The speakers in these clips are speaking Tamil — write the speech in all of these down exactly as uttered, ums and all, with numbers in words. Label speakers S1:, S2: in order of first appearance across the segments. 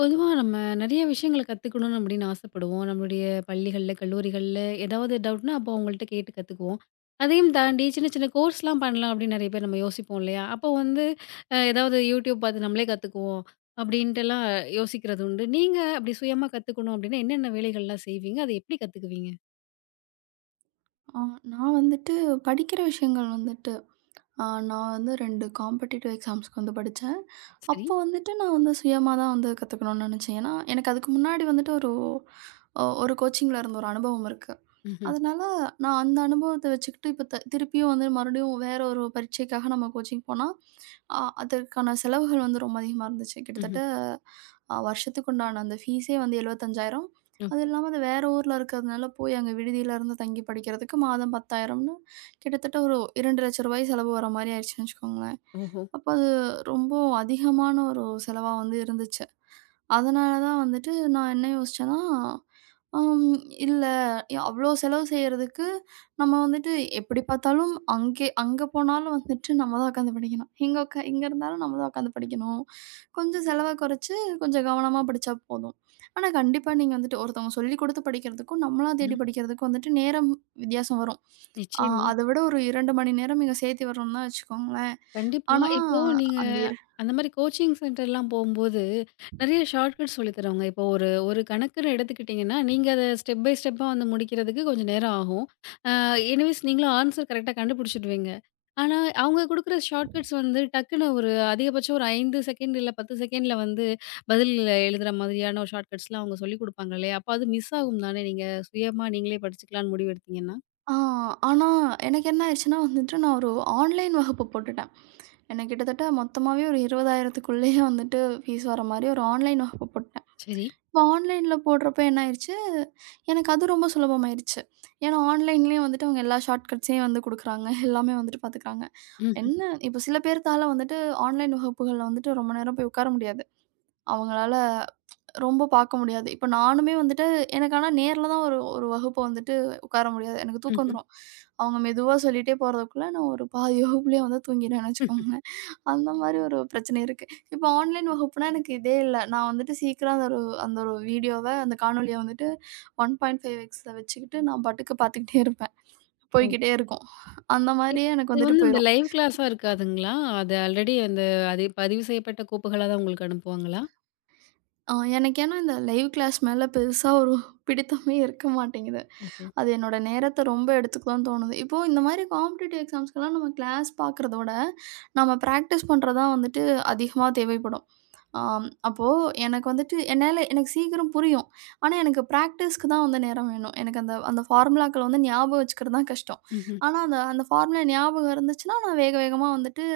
S1: பொதுவா நம்ம நிறைய விஷயங்கள கத்துக்கணும் அப்படின்னு ஆசைப்படுவோம். நம்மளுடைய பள்ளிகள்ல, கல்லூரிகள்ல ஏதாவது டவுட்னா, அப்போ அவங்கள்ட்ட கேட்டு கத்துக்குவோம். அதையும் தாண்டி சின்ன சின்ன கோர்ஸ்லாம் பண்ணலாம் அப்படின்னு நிறைய பேர் நம்ம யோசிப்போம் இல்லையா? அப்போ வந்து அ ஏதாவது யூடியூப் பார்த்து நம்மளே கத்துக்குவோம் அப்படின்ட்டுலாம் யோசிக்கிறது உண்டு. நீங்க அப்படி சுயமா கத்துக்கணும் அப்படின்னா என்னென்ன வேலைகள்லாம் செய்வீங்க? அதை எப்படி கத்துக்குவீங்க?
S2: ஆ, நான் வந்துட்டு படிக்கிற விஷயங்கள் வந்துட்டு ஆ நான் வந்து ரெண்டு காம்படிட்டிவ் எக்ஸாம்ஸ்க்கு வந்து படிச்சேன்.
S1: சரி.
S2: அப்போ வந்துட்டு நான் வந்து சுயமா தான் வந்து கத்துக்கணும்னு நினச்சேன். ஏன்னா, எனக்கு அதுக்கு முன்னாடி வந்துட்டு ஒரு அ ஒரு கோச்சிங்ல இருந்த ஒரு அனுபவம் இருக்கு.
S1: ம்ஹ்ம்.
S2: அதனால நான் அந்த அனுபவத்த வச்சுக்கிட்டு இப்ப த திருப்பியும் வந்து மறுபடியும் வேற ஒரு பரீட்சைக்காக நம்ம கோச்சிங் போனா, அ அதற்கான செலவுகள் வந்து ரொம்ப அதிகமா இருந்துச்சு.
S1: ம்ஹ்ம்.
S2: கிட்டத்தட்ட அ வருஷத்துக்கு உண்டான அந்த ஃபீஸே வந்து எழுபத்தி ஐந்தாயிரம். அது
S1: ஓஹோ!
S2: இல்லாம அது வேற ஊர்ல இருக்கிறதுனால போய் அங்க விடுதியில இருந்து தங்கி படிக்கிறதுக்கு மாதம் 10,000ன்னு கிட்டத்தட்ட ஒரு ரூ. இரண்டு லட்சம் செலவு வர மாரி ஆயிருச்சுன்னு வச்சுக்கோங்களேன்.
S1: ஓஹோ!
S2: அப்ப அது ரொம்ப அதிகமான ஒரு செலவா வந்து இருந்துச்சு. அதனால தான் வந்துட்டு நான் என்ன யோசிச்சேன்னா, அம் இல்ல, அவ்ளோ செலவு செய்றதுக்கு நம்ம வந்துட்டு எப்படி பார்த்தாலும் அங்கே அங்க போனாலும் வந்துட்டு நம்ம தான் உட்காந்து படிக்கணும். இங்க உட்கா இங்க இருந்தாலும் நம்ம தான் உட்காந்து படிக்கணும். கொஞ்சம் செலவ குறைச்சு கொஞ்சம் கவனமா படிச்சா போதும். ஆனா கண்டிப்பா நீங்க வந்துட்டு ஒருத்தவங்க சொல்லிக் குடுத்து படிக்கிறதுக்கும், நம்மளா தேடி
S1: ம்.
S2: படிக்கிறதுக்கும் வந்துட்டு நேரம் வித்தியாசம் வரும். ஆ
S1: நிச்சயமா.
S2: அத விட ஒரு ரெண்டு மணி நேரம் இங்க சேர்த்தி வர்றோம்னு தான் வச்சுக்கோங்களேன்.
S1: கண்டிப்பா.
S2: ஆனா,
S1: இப்போ நீங்க
S2: அந்த இரு
S1: அந்த மாரி கோச்சிங் சென்டர்லாம் போம்போது, நெறைய ஷார்ட்கட் சொல்லி தருவாங்க. இப்போ ஒரு ஒரு கணக்குன்னு எடுத்துக்கிட்டீங்கன்னா, நீங்க அத ஸ்டெப் பை ஸ்டெப்பா வந்து முடிக்கிறதுக்கு கொஞ்சம் நேரம் ஆகும். அ எனிவேஸ் நீங்களும் ஆன்சர் கரெக்ட்டா கண்டுபிடிச்சுடுவீங்க. ஆனா, அவங்க குடுக்குற ஷார்ட்கட்ஸ் வந்து டக்குனு ஒரு அதிகபட்சம் ஒரு ஐந்து செகண்ட் இல்ல பத்து செகண்ட்ல வந்து பதில் எழுதுற மாதிரியான ஒரு ஷார்ட்கட்ஸ்லாம் அவங்க சொல்லிக் குடுப்பாங்க இல்லையா? அப்ப அது மிஸ் ஆகும் தானே? நீங்க சுயமா நீங்களே படிச்சுக்கலான்னு முடிவு எடுத்தீங்கன்னா?
S2: ஆ ஆனா எனக்கு என்ன ஆயிருச்சுன்னா வந்துட்டு, நான் ஒரு ஆன்லைன் வகுப்பு போட்டுட்டேன். எனக்கு கிட்டத்தட்ட மொத்தமாவே ஒரு 20,000க்குள்ளேயே வந்துட்டு ஃபீஸ் வர மாரி ஒரு ஆன்லைன் வகுப்பு போட்டுட்டேன்.
S1: சரி.
S2: இப்போ ஆன்லைன்ல போடுறப்ப என்ன ஆயிருச்சு, எனக்கு அது ரொம்ப சுலபமாயிருச்சு. ஏன்னா ஆன்லைன்லேயே வந்துட்டு அவங்க எல்லா ஷார்ட்கட்ஸையும் வந்து குடுக்குறாங்க. எல்லாமே வந்துட்டு பார்த்துக்குறாங்க.
S1: ம்ஹ்ம்,
S2: என்ன இப்போ சில பேர்த்தால வந்துட்டு ஆன்லைன் வகுப்புகள்ல வந்துட்டு ரொம்ப நேரம் போய் உட்கார முடியாது. அவங்களால ரொம்ப பார்க்க முடியாது. இப்ப நானுமே வந்துட்டு எனக்கு ஆனா நேர்ல தான் ஒரு ஒரு வகுப்பு வந்துட்டு உட்கார முடியாது. எனக்கு தூக்கம்
S1: ம்ஹ்ம்.
S2: வந்துரும். அவங்க மெதுவா சொல்லிட்டே போறதுக்குள்ள நான் ஒரு பாதி வகுப்புலயே வந்து தூங்கிடுவேன்னு வச்சுக்கோங்களேன். அந்த மாரி ஒரு பிரச்சனை இருக்கு. இப்போ ஆன்லைன் வகுப்புனா எனக்கு இதே இல்ல. நான் வந்துட்டு சீக்கிரம் அந்த ஒரு அந்த ஒரு வீடியோவ, அந்த காணொளிய வந்துட்டு ஒன்றரை எக்ஸ்ல வச்சுக்கிட்டு நான் பாட்டுக்கு பார்த்துக்கிட்டே இருப்பேன்.
S1: ஓ!
S2: போய்க்கிட்டே இருக்கும். அந்த
S1: இப்
S2: மாரியே எனக்கு
S1: அது
S2: வந்துட்டு
S1: வந்து இந்த
S2: போயிரும்.
S1: லைவ் கிளாஸா இருக்காதுங்களா? அது ஆல்ரெடி அந்த அது பதிவு செய்யப்பட்ட கோப்புகளா தான் உங்களுக்கு அனுப்புவாங்களா?
S2: ஆ எனக்கு ஏன்னா இந்த லைவ் கிளாஸ் மேல பெருசா ஒரு பிடித்தமே இருக்க மாட்டேங்குது.
S1: ஓஹோ!
S2: அது என்னோட நேரத்த ரொம்ப எடுத்துக்கும்ன்னு தோணுது. இப்போ இந்த மாரி காம்படிட்டிவ் எக்ஸாம்ஸ்க்குலாம் நம்ம கிளாஸ் பார்க்குறத விட, நம்ம பிராக்டிஸ் பண்றது தான் வந்துட்டு அதிகமா தேவைப்படும். ஆம், அப்போ எனக்கு வந்துட்டு என்னால எனக்கு சீக்கிரம் புரியும். ஆனா, எனக்கு பிராக்டிஸ்க்கு தான் வந்து நேரம் வேணும். எனக்கு அந்த அந்த ஃபார்முலாக்கள வந்து ஞாபகம் வச்சுக்கிறது தான் கஷ்டம்.
S1: ம்ஹ்ம்.
S2: ஆனா, அந்த அந்த ஃபார்முலா ஞாபகம் இருந்துச்சுன்னா, நான் வேக வேகமா வந்துட்டு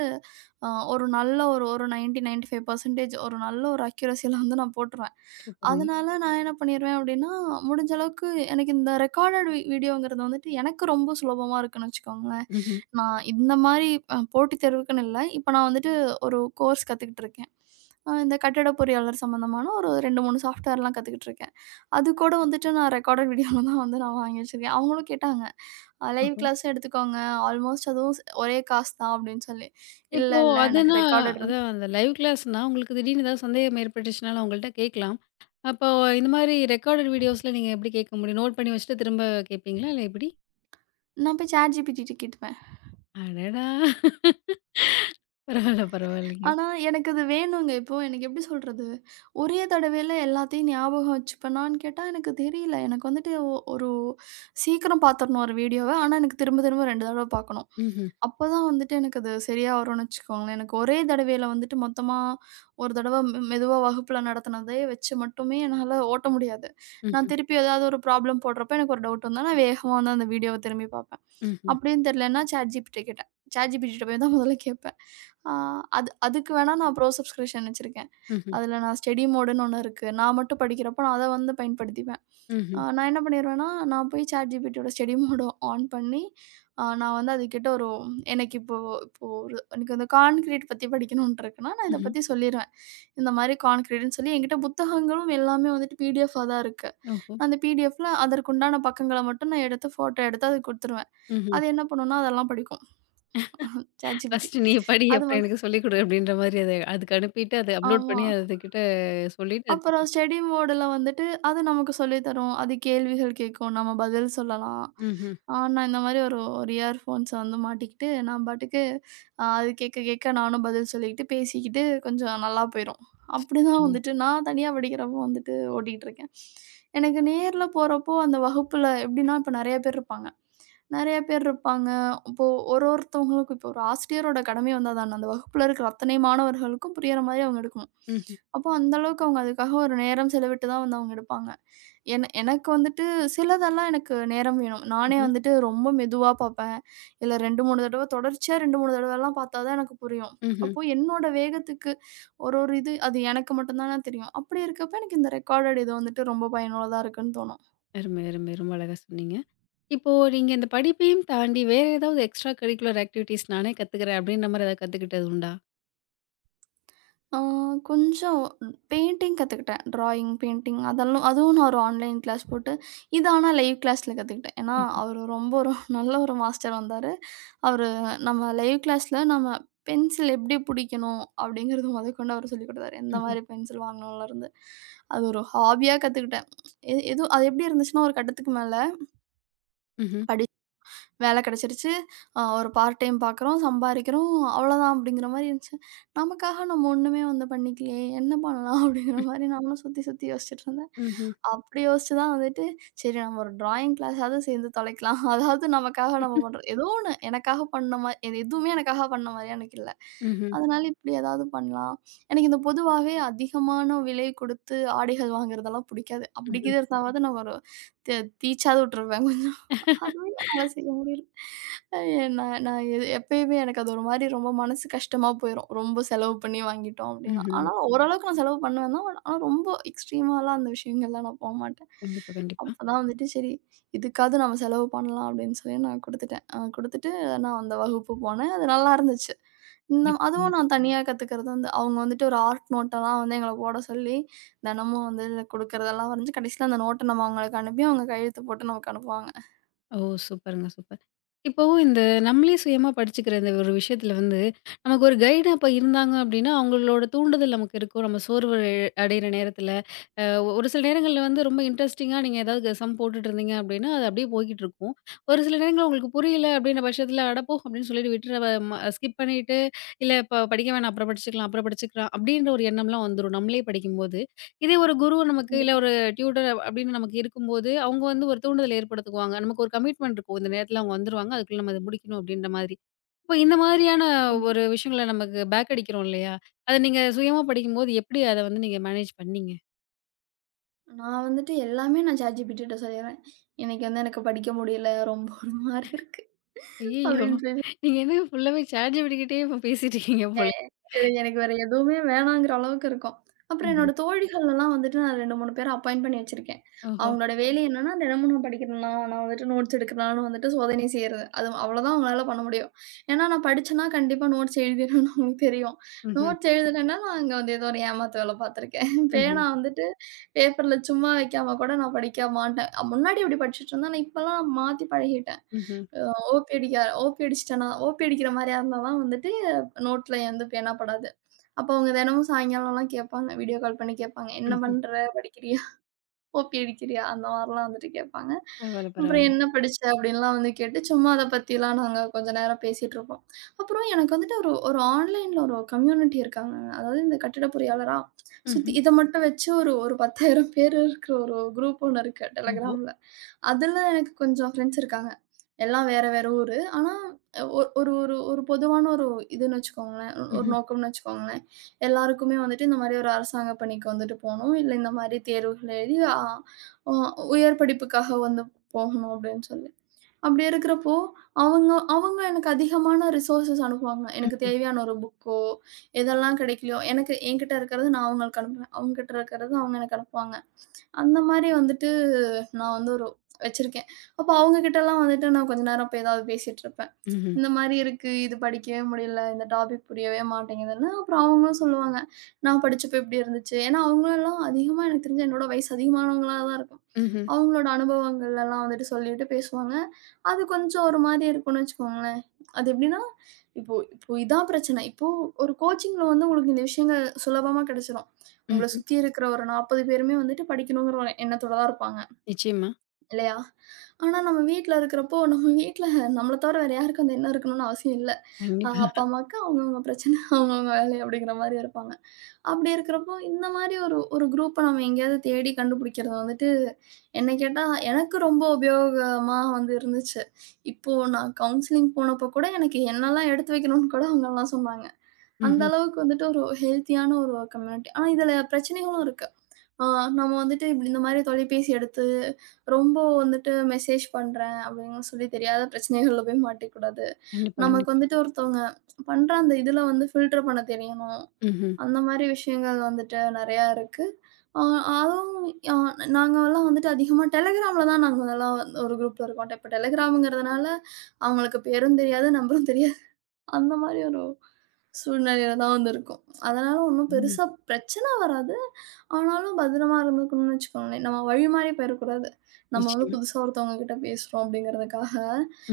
S2: அ ஒரு நல்ல ஒரு ஒரு தொண்ணூறு, தொண்ணூற்றி ஐந்து சதவீதம் ஒரு நல்ல ஒரு அக்யூரஸில வந்து நான் போட்டுருவேன்.
S1: சூப்பருங்க.
S2: அதனால நான் என்ன பண்ணிருவேன் அப்டின்னா, முடிஞ்ச அளவுக்கு எனக்கு இந்த ரெக்கார்டட் வீ வீடியோங்கிறது வந்துட்டு எனக்கு ரொம்ப சுலபமா இருக்குன்னு வச்சுக்கோங்களேன்.
S1: ம்ஹ்ம்.
S2: நான் இந்த மாரி அ போட்டித் தேர்வுக்குன்னு இல்ல. இப்ப நான் வந்துட்டு ஒரு கோர்ஸ் கத்துக்கிட்டு இருக்கேன். அ இந்த கட்டிட பொறியாளர் சம்மந்தமான ஒரு ரெண்டு, மூணு சாஃப்ட்வேர்லாம் கத்துக்கிட்டு இருக்கேன். அது கூட வந்துட்டு நான் ரெக்கார்டட் வீடியோல தான் வந்து நான் வாங்கி வச்சிருக்கேன். அவங்களும் கேட்டாங்க, "லைவ்
S1: ஓஹோ!
S2: கிளாஸும் எடுத்துக்கோங்க. ஆல்மோஸ்ட் அதுவும் ஸ் ஒரே காசு தான்" அப்டின்னு சொல்லி. இல்ல,
S1: இப்போ
S2: இல்ல.
S1: அதுனா
S2: எனக்கு ரெக்கார்டட் வந்து
S1: அதான் அந்த லைவ் கிளாஸ்னா, உங்களுக்கு திடீர்னு ஏதாவது சந்தேகம் ஏற்பட்டுச்சுனாலும் அவங்கள்ட்ட கேட்கலாம். அப்போ இந்த மாரி ரெக்கார்டட் வீடியோஸ்ல நீங்க எப்படி கேட்க முடியும்? நோட் பண்ணி வச்சுட்டு திரும்ப கேட்பீங்களா? இல்ல எப்படி?
S2: நான் போய் சாட் ஜிபிடி கிட்ட.
S1: அடடா! பரவால்ல, பரவால்லங்க.
S2: ஆனா, எனக்கு அது வேணுங்க. இப்போ எனக்கு எப்படி சொல்றது? ஒரே தடவையில எல்லாத்தையும் ஞாபகம் வச்சுப்பேனான்னு கேட்டா, எனக்கு தெரியல. எனக்கு வந்துட்டு ஒ ஒரு சீக்கிரம் பாத்துரணும் ஒரு வீடியோவ. ஆனா, எனக்கு திரும்ப திரும்ப ரெண்டு தடவ பாக்கணும்.
S1: ம்ஹ்ம்.
S2: அப்பதான் வந்துட்டு எனக்கு அது சரியா வரும்னு வச்சுக்கோங்களேன். எனக்கு ஒரே தடவையில வந்துட்டு மொத்தமா ஒரு தடவ மெ மெதுவா வகுப்புல நடத்துனதே வச்சு மட்டுமே என்னால ஓட்ட முடியாது. நான்
S1: ம்ஹ்ம்.
S2: திருப்பி ஏதாவது ஒரு ப்ராப்ளம் போடுறப்ப எனக்கு ஒரு டவுட் வந்தா, நான் வேகமா வந்து அந்த வீடியோவ திரும்பி பாப்பேன்.
S1: ம்ஹ்ம்.
S2: அப்படின்னு தெரியலன்னா, ChatGPT கேட்டேன். ChatGPT கிட்ட போய் தான் முதல்ல கேட்பேன். ஆ அது அதுக்கு வேணா நான் ப்ரோ சப்ஸ்கிரிப்ஷன் வச்சிருக்கேன்.
S1: ம்ஹ்ம்.
S2: அதில நான் ஸ்டடி மோடுன்னு ஒண்ணு இருக்கு. நான் மட்டும் படிக்கிறப்போ நான் அத வந்து பயன்படுத்திப்பேன். அ
S1: ம்ஹ்ம்.
S2: நான் என்ன பண்ணிருவேன்னா, நான் போய் ChatGPTயோட ஸ்டடி மோட ஆன் பண்ணி, அ நான் வந்து அதுகிட்ட ஒரு எனக்கு இப்போ. இப்போ ஒரு எனக்கு அந்த கான்கிரீட் பத்தி படிக்கணுன்ட்டு இருக்குன்னா, நான் இத
S1: ம்ஹ்ம்.
S2: பத்தி சொல்லிருவேன். இந்த மாரி கான்கிரீட்ன்னு சொல்லி என்கிட்ட புத்தகங்களும் எல்லாமே வந்துட்டு பிடிஎஃபா தான் இருக்கு.
S1: ஓஹோ!
S2: அந்த பிடிஎஃப்ல அதற்குண்டான பக்கங்கள மட்டும் நான் எடுத்து ஃபோட்டோ எடுத்து அதுக்கு குடுத்துருவேன்.
S1: ம்ஹ்ம்.
S2: அது என்ன பண்ணும்னா, அதெல்லாம் படிக்கும். ChatGPT.
S1: ஃபர்ஸ்ட்டு நீ படி,
S2: அது
S1: அப்புறம்
S2: வந்து
S1: எனக்கு சொல்லிக் குடு அப்படின்ற மாரி அத அதுக்கு அனுப்பிட்டு, அத அப்லோட்
S2: ஆமா.
S1: பண்ணி அதுகிட்ட சொல்லிட்டு
S2: அப்புறம்
S1: அதுக்கப்புறம்
S2: ஸ்டடி மோடுல வந்துட்டு, அது நமக்கு சொல்லி தரும். அது கேள்விகள் கேட்கும். நம்ம பதில் சொல்லலாம்.
S1: ம்ஹ்ம்.
S2: ஆ நான் இந்த மாரி ஒரு ஒரு இயர்ஃபோன்ஸ வந்து மாட்டிக்கிட்டு, நான் பாட்டுக்கு அ அது கேட்க கேட்க நானும் பதில் சொல்லிக்கிட்டு, பேசிக்கிட்டு கொஞ்சம் நல்லா போயிரும். அப்படிதான்
S1: சொல்லுங்க.
S2: வந்துட்டு நான் தனியா படிக்கிறப்போ வந்துட்டு ஓட்டிட்டுருக்கேன். எனக்கு நேர்ல போறப்போ அந்த வகுப்புல எப்படின்னா, இப்ப நெறைய பேர் இருப்பாங்க. நெறைய பேர் இருப்பாங்க. இப்போ ஒரு ஒருத்தவங்களுக்கும் இப்போ ஒரு ஆசிரியரோட கடமை வந்து அதான, அந்த வகுப்புல இருக்கிற அத்தனை மாணவர்களுக்கும் புரியற மாரி அவங்க எடுக்கணும்.
S1: ம்ஹ்ம்,
S2: அப்போ அந்த அளவுக்கு அவங்க அதுக்காக ஒரு நேரம் செலவிட்டு தான் வந்து அவங்க எடுப்பாங்க. என எனக்கு வந்துட்டு சிலதெல்லாம் எனக்கு நேரம் வேணும். நானே
S1: ம்ஹ்ம்,
S2: வந்துட்டு ரொம்ப மெதுவா பார்ப்பேன். இல்ல ரெண்டு, மூணு தடவ தொடர்ச்சியா ரெண்டு, மூணு தடவலாம் பார்த்தா தான் எனக்கு புரியும்.
S1: ம்ஹ்ம்.
S2: அப்போ என்னோட வேகத்துக்கு ஒரு ஒரு இது அது எனக்கு மட்டும் தான தெரியும். அப்படி இருக்கப்ப எனக்கு இந்த ரெக்கார்டட் இது வந்துட்டு ரொம்ப பயனுள்ளதா இருக்குன்னு தோணும்.
S1: அருமை, அருமை. ரொம்ப அழகா சொன்னீங்க. இப்போ நீங்க இந்த படிப்பையும் தாண்டி வேற ஏதாவது எக்ஸ்ட்ரா கரிக்குலர் ஆக்டிவிட்டீஸ் நானே கத்துக்கிறேன் அப்படின்ற மாரி ஏதாவது கத்துக்கிட்டது உண்டா?
S2: ஆ கொஞ்சம் பெயிண்டிங் கத்துக்கிட்டேன். ட்ராயிங், பெயிண்டிங் அதெல்லாம் அதுவும் நான் ஒரு ஆன்லைன் கிளாஸ் போட்டு, இது ஆனா லைவ் கிளாஸ்ல கத்துக்கிட்டேன். ஏன்னா,
S1: ம்,
S2: அவரு ரொம்ப ஒரு நல்ல ஒரு மாஸ்டர் வந்தாரு. அவரு நம்ம லைவ் கிளாஸ்ல நம்ம பென்சில் எப்படி பிடிக்கணும் அப்படிங்கிறது முதற்கொண்டு அவர் சொல்லிக் கொடுத்தாரு. எந்த
S1: ம்ஹ்ம்,
S2: மாரி பென்சில் வாங்கணும்லருந்து. அது ஒரு ஹாபியா கத்துக்கிட்டேன். எ எதுவும் அது எப்படி இருந்துச்சுன்னா, ஒரு கட்டத்துக்கு மேல
S1: ம்ஹ்ம்,
S2: படி வேல கெடச்சிருச்சு. அ ஒரு பார்ட் டைம் பாக்குறோம், சம்பாரிக்கிறோம். அவ்வளோதான் அப்படிங்கிற மாரி இருந்துச்சு. நமக்காக நம்ம ஒண்ணுமே வந்து பண்ணிக்கலயே! என்ன பண்ணலாம்? அப்படிங்கிற
S1: ம்,
S2: மாரி நானும் சுத்தி சுத்தி யோசிச்சுட்டு இருந்தேன்.
S1: ம்ஹ்ம்,
S2: அப்படி யோசிச்சு தான் வந்துட்டு, சரி நம்ம ஒரு டிராயிங் கிளாஸாவது சேர்ந்து தொலைக்கலாம். அதாவது நமக்காக நம்ம பண்றோம். ஏதோ ஒண்ணு எனக்காக பண்ண மாரி எதுவுமே எனக்காக பண்ண மாரியா எனக்கு இல்ல.
S1: ம்ஹ்ம்,
S2: அதனால இப்படி ஏதாவது பண்ணலாம். எனக்கு இந்த பொதுவாவே அதிகமான விலை கொடுத்து ஆடைகள் வாங்குறதெல்லாம் புடிக்காது. அப்படி
S1: ம்ஹ்ம்,
S2: கீது இருந்தாவாவது நான் ஒரு தே தீச்சாவது விட்டுருவேன் கொஞ்சம். அதுவும் என்னால செய்ய முடியல. அ நான் நான் எ எப்பயுமே எனக்கு அது ஒரு மாரி ரொம்ப மனசு கஷ்டமா போயிரும். ரொம்ப செலவு பண்ணி வாங்கிட்டோம் அப்டின்னா.
S1: ம்ஹ்ம்.
S2: ஆனா ஓரளவுக்கு நான் செலவு பண்ணுவேன் தான். பட் ஆனா ரொம்ப எக்ஸ்ட்ரீமாலாம் அந்த விஷயங்கள்லாம் நான் போமாட்டேன்.
S1: கண்டிப்பா, கண்டிப்பா.
S2: அப்பதான் வந்துட்டு சரி இதுக்காவது நம்ம செலவு பண்ணலாம் அப்டின்னு சொல்லி நான் குடுத்துட்டேன். அ குடுத்துட்டு நான் அந்த வகுப்பு போனேன். அது நல்லா இருந்துச்சு. இந்த
S1: கண்டிப்பா,
S2: அதுவும்
S1: கண்டிப்பா.
S2: நான் தனியா கத்துக்கிறது வந்து அவங்க வந்துட்டு ஒரு ஆர்ட் நோட்டெல்லாம் வந்து எங்கள போட சொல்லி, தினமும் வந்து குடுக்குறதெல்லாம் வரைஞ்சு கடைசியில அந்த நோட்ட நம்ம அவங்களுக்கு அனுப்பி அவங்க கையெழுத்து போட்டு நமக்கு அனுப்புவாங்க.
S1: ஓ! சூப்பருங்க, சூப்பர். இப்போ இந்த நம்மளே சுயமா படிச்சுக்கிற இந்த ஒரு விஷயத்துல வந்து, நமக்கு ஒரு கைடு அப்ப இருந்தாங்க அப்டின்னா, அவங்களோட தூண்டுதல் நமக்கு இருக்கும். நம்ம சோர்வு அடை- அடையிற நேரத்துல, அ ஒரு சில நேரங்கள்ல வந்து ரொம்ப இன்ட்ரெஸ்டிங்கா நீங்க ஏதாவது சம் போட்டுட்டு இருந்தீங்க அப்டின்னா, அது அப்டியே போய்க்கிட்டு இருக்கும். ஒரு சில நேரங்கள்ல உங்களுக்கு புரியல அப்டின்ற பட்சத்துல, அட போ! அப்டின்னு சொல்லிட்டு விட்டுற ம ஸ்கிப் பண்ணிட்டு, இல்ல இப்ப படிக்க வேணாம் அப்புறம் படிச்சுக்கலாம், அப்புறம் படிச்சுக்கலாம் அப்டின்ற ஒரு எண்ணம்லாம் வந்துரும். நம்மளே படிக்கும்போது. இதே ஒரு குரு நமக்கு, இல்ல
S2: கண்டிப்பா.
S1: ஒரு டியூட்டர் அப்படின்னு நமக்கு இருக்கும்போது, அவங்க வந்து ஒரு தூண்டுதல் ஏற்படுத்துவாங்க. நமக்கு ஒரு கமிட்மெண்ட் இருக்கும். இந்த நேரத்துல அவங்க வந்துருவாங்க. அதுக்குள்ள நம்ம இத முடிக்கணும் அப்படின்ற மாதிரி. இப்ப இந்த மாதிரியான
S2: ஆமா.
S1: ஒரு விஷயங்கள நமக்கு பேக் அடிக்கிறோம் இல்லையா? அத நீங்க சுயமா படிக்கும்போது எப்படி அத வந்து நீங்க மேனேஜ் பண்ணீங்க?
S2: நான் வந்துட்டு எல்லாமே நான் ChatGPT கிட்ட சொல்லிருவேன். இன்னைக்கு வந்து எனக்கு படிக்க முடியல. ரொம்ப ஒரு மாரி இருக்கு.
S1: ஐய்யய்யோ!
S2: அப்படின்னு சொல்லி
S1: நீங்க என்னங்க ஃபுல்லாவே ChatGPT கிட்டயே இப்ப பேசிட்டு இருக்கீங்க
S2: எ
S1: போல.
S2: எ எனக்கு வேற எதுவுமே வேணாங்கிற அளவுக்கு இருக்கும். அப்புறம்
S1: ம்ஹ்ம்.
S2: என்னோட தோழிகள்லாம் வந்துட்டு நான் ரெண்டு, மூணு பேர அப்பாயிண்ட் பண்ணி வச்சிருக்கேன்.
S1: ஓஹோ!
S2: அவங்களோட வேலை என்னன்னா, தினமும் நான் படிக்கிறேனா, நான் வந்துட்டு நோட்ஸ் எடுக்கிறனான்னு வந்துட்டு சோதனை செய்றது. அது அவ்வளோதான் அவங்களால பண்ண முடியும். ஏன்னா நான் படிச்சேன்னா கண்டிப்பா நோட்ஸ் எழுதிருவேன்னு அவங்களுக்கு தெரியும்.
S1: ம்ஹ்ம்.
S2: நோட்ஸ் எழுதலன்னா நான் அங்க வந்து ஏதோ ஒரு ஏமாத்து வேல பார்த்துருக்கேன்.
S1: ம்ஹ்ம்.
S2: பேனா வந்துட்டு பேப்பர்ல சும்மா வைக்காம கூட நான் படிக்க மாட்டேன். அ, முன்னாடி அப்படி படிச்சுட்டு இருந்தேன். ஆனா இப்பலாம் மாத்தி பழகிட்டேன்.
S1: ம்ஹ்ம்.
S2: அ ஓபி அடிக்க ஓபி அடிச்சுட்டேனா, ஓபி அடிக்கிற மாரியா இருந்தா தான் வந்துட்டு நோட்ல எந்த பேனா படாது. அப்போ அவங்க தினமும் சாயங்காலம்லாம் கேட்பாங்க. வீடியோ கால் பண்ணி கேட்பாங்க. "என்ன
S1: ம்ஹ்ம்.
S2: பண்ற? படிக்கிறியா? ஓபி அடிக்கிறியா?" அந்த மாரிலாம் வந்துட்டு கேட்பாங்க.
S1: பரவால்ல,
S2: அப்புறம்
S1: பரவால்ல.
S2: "என்ன படிச்ச?" அப்படின்லாம் வந்து கேட்டு சும்மா அத பத்திலாம் நாங்க கொஞ்ச நேரம் பேசிட்டுருப்போம். அப்புறம் எனக்கு வந்துட்டு ஒரு ஒரு ஆன்லைன்ல ஒரு கம்யூனிட்டி இருக்காங்கங்க. அதாவது இந்த கட்டிட பொறியாளரா சுத்தி
S1: ம்ஹ்ம்.
S2: இத மட்டும் வச்சு ஒரு ஒரு பத்தாயிரம் பேர் இருக்கிற ஒரு குரூப் ஒண்ணு இருக்கு
S1: ஓஹோ!
S2: Telegramல. அதுல எனக்கு கொஞ்சம் ஃப்ரெண்ட்ஸ் இருக்காங்க. எல்லாம் வேற, வேற ஊரு. ஆனா ஒ ஒரு ஒரு ஒரு பொதுவான ஒரு இதுன்னு வச்சுக்கோங்களேன். ஒரு ஒரு
S1: ம்ஹ்ம்.
S2: நோக்கம்னு வச்சுக்கோங்களேன். எல்லாருக்குமே வந்துட்டு இந்த மாரி ஒரு அரசாங்க பணிக்கு வந்துட்டு போணும். இல்ல இந்த மாரி தேர்வுகள் எழுதி அ உ உயர் படிப்புக்காக வந்து போகணும் அப்படின்னு சொல்லி. அப்படி இருக்கிறப்போ, அவங்க அவங்க எனக்கு அதிகமான ரிசோர்ஸஸ் அனுப்புவாங்க. எனக்கு
S1: ம்ஹ்ம்.
S2: தேவையான ஒரு புக்கோ, எதெல்லாம் கிடைக்கலையோ எனக்கு என்கிட்ட இருக்கிறத நான் அவங்களுக்கு அனுப்புவேன். அவங்க கிட்ட இருக்கிறத அவங்க எனக்கு அனுப்புவாங்க. அந்த மாரி வந்துட்டு நான் வந்து ஒரு வச்சிருக்கேன். அப்ப அவங்க கிட்டலாம் வந்துட்டு நான் கொஞ்ச நேரம் போய் ஏதாவது பேசிட்டுருப்பேன்.
S1: ம்ஹ்ம்.
S2: இந்த மாரி இருக்கு. இது படிக்கவே முடியல. இந்த டாபிக் புரியவே மாட்டேங்குதுன்னு. அப்புறம் அவங்களும் சொல்லுவாங்க. நான் படிச்சப்போ இப்படி இருந்துச்சு. ஏன்னா அவங்களலாம் அதிகமா எனக்கு தெரிஞ்சு என்னோட வயசு அதிகமானவங்களா தான் இருக்கும்.
S1: ம்ஹ்ம்.
S2: அவங்களோட அனுபவங்கள்லாம் வந்துட்டு சொல்லிட்டு பேசுவாங்க. அது கொஞ்சம் ஒரு மாரி இருக்கும்னு வச்சுக்கோங்களேன். அது எப்படின்னா, இப்போ இப்போ இதான் பிரச்சனை. இப்போ ஒரு கோச்சிங்ல வந்து உங்களுக்கு இந்த விஷயங்கள் சுலபமா கிடைச்சிரும். உங்கள
S1: ம்ஹ்ம்.
S2: சுத்தி இருக்கிற ஒரு நாற்பது பேருமே வந்துட்டு படிக்கணுங்கிற ஒரு எண்ணத்தோட தான் இருப்பாங்க.
S1: நிச்சயமா.
S2: இல்லையா? ஆனா நம்ம வீட்ல இருக்கிறப்போ, நம்ம வீட்ல நம்மள தவிர வேற யாருக்கும் அந்த எண்ணம் இருக்கணும்னு அவசியம் இல்ல. அ
S1: கண்டிப்பா.
S2: அப்பா, அம்மாவுக்கு அவங்கவங்க பிரச்சனை, அவங்கவங்க வேலை அப்படிங்கிற மாரி இருப்பாங்க. அப்படி இருக்கிறப்போ, இந்த மாரி ஒரு ஒரு குரூப்ப நம்ம எங்கேயாவது தேடி கண்டுபிடிக்கிறது வந்துட்டு, என்ன கேட்டா எனக்கு ரொம்ப உபயோகமா வந்து இருந்துச்சு. இப்போ நான் கவுன்சிலிங் போனப்போ கூட எனக்கு என்னலாம் எடுத்து வைக்கணும்னு கூட அவங்கலாம் சொன்னாங்க. அந்த
S1: ம்ஹ்ம்.
S2: அளவுக்கு வந்துட்டு ஒரு ஹெல்த்தியான ஒரு கம்யூனிட்டி. ஆனா இதில பிரச்சனைகளும் இருக்கு. ஆ நம்ம வந்துட்டு இப்படி இந்த மாரி தொலைபேசி எடுத்து, ரொம்ப வந்துட்டு மெசேஜ் பண்றேன் அப்படின்னு சொல்லி தெரியாத பிரச்சனைகள்ல போய் மாட்டிக்கக்கூடாது.
S1: கண்டிப்பா,
S2: நமக்கு
S1: கண்டிப்பா.
S2: வந்துட்டு ஒருத்தவங்க பண்ற அந்த இதுல வந்து ஃபில்டர் பண்ண தெரியணும்.
S1: ம்ஹ்ம்.
S2: அந்த மாரி விஷயங்கள் வந்துட்டு நெறையா இருக்கு. ஆ அதுவும் அ நாங்கலாம் வந்துட்டு அதிகமா Telegramல தான் நாங்கலாம் ஒரு குரூப்ல இருக்கோம். இப்ப Telegramங்கிறதுனால அவங்களுக்கு பேரும் தெரியாது, நம்பரும் தெரியாது. அந்த மாரி ஒரு சூழ்நிலையில தான் வந்து இருக்கும். அதனால ஒண்ணும்
S1: ம்.
S2: பெருசா பிரச்சனை வராது. ஆனாலும் பத்திரமா இருந்துக்கணும்னு வச்சுக்கோங்களேன். நம்ம வழி மாறி போயிறக்கூடாது. நம்ம வந்து
S1: நிச்சயமா.
S2: புதுசா ஒருத்தவங்க கிட்ட பேசுறோம் அப்படிங்கிறதுக்காக,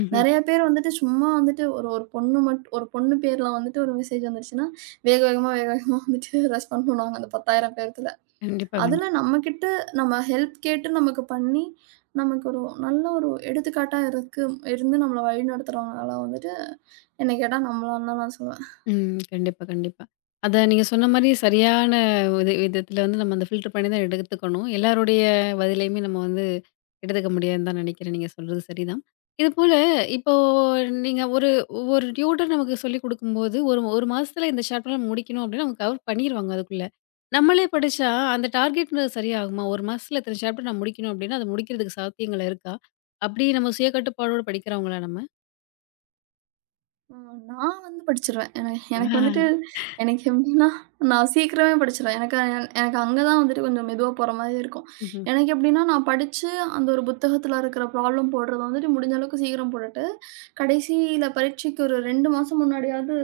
S1: ம்ஹ்ம்.
S2: நெறைய பேர் வந்துட்டு சும்மா வந்துட்டு ஒரு ஒரு பொண்ணு மட் ஒரு பொண்ணு பேர்ல வந்துட்டு ஒரு மெசேஜ் வந்துருச்சுன்னா, வேக வேகமா வேக வேகமா வந்துட்டு ரெஸ்பாண்ட் பண்ணுவாங்க அந்த பத்தாயிரம் பேர்த்துல.
S1: கண்டிப்பா,
S2: அதுல
S1: கண்டிப்பா.
S2: நம்மகிட்ட நம்ம ஹெல்ப் கேட்டு நமக்கு பண்ணி, நமக்கு ஒரு நல்ல ஒரு எடுத்துக்காட்டா இருக்கு இருந்து நம்மள வழி நடத்துறவங்கலாம் வந்துட்டு என்ன கேட்டா நம்மளான்னு தான் நான் சொல்லுவேன்.
S1: ம். கண்டிப்பா, கண்டிப்பா. அத நீங்க சொன்ன மாரி சரியான வித விதத்துல வந்து நம்ம அந்த ஃபில்டர் பண்ணி தான் எடுத்துக்கணும். எல்லாருடைய பதிலையுமே நம்ம வந்து எடுத்துக்க முடியாதுன்னு தான் நெனைக்கிறேன். நீங்க சொல்றது சரிதான். இதுபோல இப்போ நீங்க ஒரு ஒரு டியூட்டர் நமக்கு சொல்லிக் குடுக்கும்போது, ஒரு 1 மாசத்துல இந்த சாப்டர் முடிக்கணும் அப்டின்னு அவங்க கவர் பண்ணிருவாங்க அதுக்குள்ள. நம்மளே படிச்சா அந்த டார்கெட் சரியாகுமா? ஒரு மாசத்துல இத்தன சாப்டர் நான் முடிக்கணும் அப்டின்னா, அத முடிக்கிறதுக்கு சாத்தியங்கள் இருக்கா? அப்டி நம்ம சுய கட்டுப்பாடோட படிக்கிறவங்களா நம்ம?
S2: ஆ நான் வந்து படிச்சுருவேன். என எனக்கு
S1: ஆஹஹ.
S2: வந்துட்டு எனக்கு எப்படின்னா, நான் சீக்கிரமே படிச்சுருவேன். எனக்கு அ- எனக்கு அங்க தான் வந்துட்டு கொஞ்சம் மெதுவா போற மாரி இருக்கும்.
S1: ம்ஹ்ம்.
S2: எனக்கு எப்படின்னா, நான் படிச்சு அந்த ஒரு புத்தகத்துல இருக்கிற ப்ராப்ளம் போடுறத வந்துட்டு முடிஞ்ச அளவுக்கு சீக்கிரம் போட்டுட்டேன். கடைசியில பரீட்சைக்கு ஒரு ரெண்டு மாசம் முன்னாடியாவது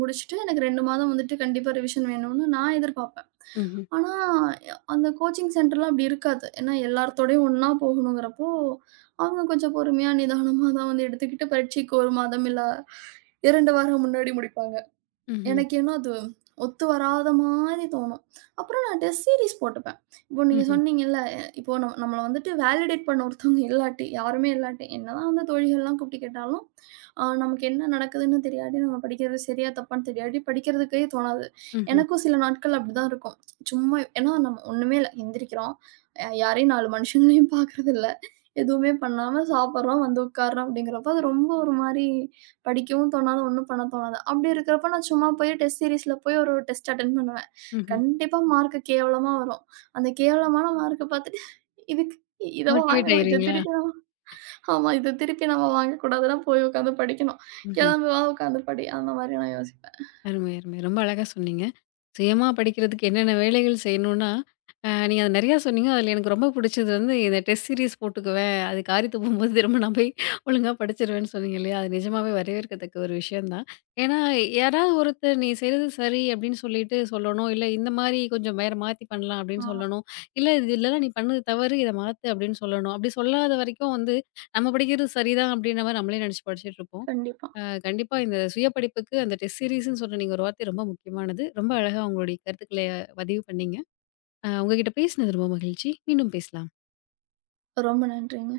S2: முடிச்சுட்டு, எனக்கு ரெண்டு மாதம் வந்துட்டு கண்டிப்பா ரிவிஷன் வேணும்னு நான் எதிர்பார்ப்பேன்.
S1: ம்ஹ்ம்.
S2: ஆனா, அந்த கோச்சிங் சென்டர்லாம் அப்படி இருக்காது. ஏன்னா, எல்லார்த்தோடயும் ஒண்ணா போகணுங்கிறப்போ, அவங்க கொஞ்சம் பொறுமையா, நிதானமா தான் வந்து எடுத்துக்கிட்டு, பரீட்சைக்கு ஒரு மாதம் இல்ல ரெண்டு வாரம் முன்னாடி முடிப்பாங்க.
S1: ம்ஹ்ம்.
S2: எனக்கு என்ன அது ஒத்து வராத மாதிரி தோணும். அப்புறம் நான் டெஸ்ட் சீரிஸ் போட்டுப்பேன். இப்போ நீங்க
S1: ம்ஹ்ம்.
S2: சொன்னீங்கல்ல, இப்போ நம்ம நம்மள வந்துட்டு வேலிடேட் பண்ண ஒருத்தவங்க இல்லாட்டி, யாருமே இல்லாட்டி, என்னதான் வந்து தோழிகள்லாம் கூப்பிட்டு கேட்டாலும், அ நமக்கு என்ன நடக்குதுன்னு தெரியாட்டி, நம்ம படிக்கிறது சரியா, தப்பான்னு தெரியாட்டி படிக்கிறதுக்கே தோணாது.
S1: ம்ஹ்ம்.
S2: எனக்கும் சில நாட்கள் அப்படிதான் இருக்கும். சும்மா ஏன்னா நம்ம ஒண்ணுமே இல்ல. எந்திரிக்கிறோம். அ யாரையும் நாலு மனுஷங்களையும் பார்க்கறதில்ல. எதுவுமே பண்ணாம சாப்பிடுறோம், வந்து உட்கார்றோம் அப்படிங்கிறப்போ, அது ரொம்ப ஒரு மாரி படிக்கவும் தோணாது, ஒண்ணும் பண்ண தோணாது. அப்படி இருக்கிறப்ப நான் சும்மா போய் டெஸ்ட் சீரிஸ்ல போய் ஒரு டெஸ்ட் அட்டெண்ட் பண்ணுவேன்.
S1: ம்ஹ்ம்.
S2: கண்டிப்பா மார்க் கேவலமா வரும். அந்த கேவலமான மார்க்க பார்த்துட்டு இதுக்கு இத
S1: மோட்டிவேட்
S2: வாங்கணும். இத
S1: ஆயிருவீங்களா?
S2: திருப்பி நம்ம ஆமா இத திருப்பி நம்ம வாங்கக்கூடாதுன்னா போய் உட்காந்து படிக்கணும். கிளம்பு வா உட்காந்து படி. அந்த மாரி நான் யோசிப்பேன்.
S1: அருமை, அருமை. ரொம்ப அழகா சொன்னீங்க. சுயமா படிக்கிறதுக்கு என்னென்ன வேலைகள் செய்யணும்னா, அ நீங்க அது நெறையா சொன்னீங்க. அதில எனக்கு ரொம்ப புடிச்சது வந்து, இந்த டெஸ்ட் சீரிஸ் போட்டுக்குவேன். அது காரி துப்பும்போது திரும்ப நான் போய் ஒழுங்கா படிச்சுருவேன்னு சொன்னீங்க இல்லையா? அது நிஜமாவே வரவேற்கத்தக்க ஒரு விஷயம் தான். ஏன்னா, யாராவது ஒருத்தர் "நீ செய்றது சரி" அப்படின்னு சொல்லிட்டு சொல்லணும். இல்ல "இந்த மாரி கொஞ்சம் வேற மாத்தி பண்ணலாம்" அப்படின்னு
S2: ஆமா.
S1: சொல்லணும். இல்ல "இது இல்லலாம் நீ பண்ணது தவறு. இத மாத்து" அப்படின்னு சொல்லணும். அப்படி சொல்லாத வரைக்கும் வந்து, நம்ம படிக்கிறது சரிதான் அப்படின்ற மாரி நம்மளே நெனச்சு படிச்சுட்ருப்போம்.
S2: கண்டிப்பா.
S1: அ கண்டிப்பா இந்த சுய படிப்புக்கு அந்த டெஸ்ட் சீரிஸ்ன்னு சொன்ன நீங்க ஒரு வார்த்தை ரொம்ப முக்கியமானது. ரொம்ப அழகா உங்களுடைய கருத்துக்கள பதிவு பண்ணீங்க. அ உங்ககிட்ட பேசினது ரொம்ப மகிழ்ச்சி. மீண்டும் பேசலாம்.
S2: ரொம்ப நன்றிங்க.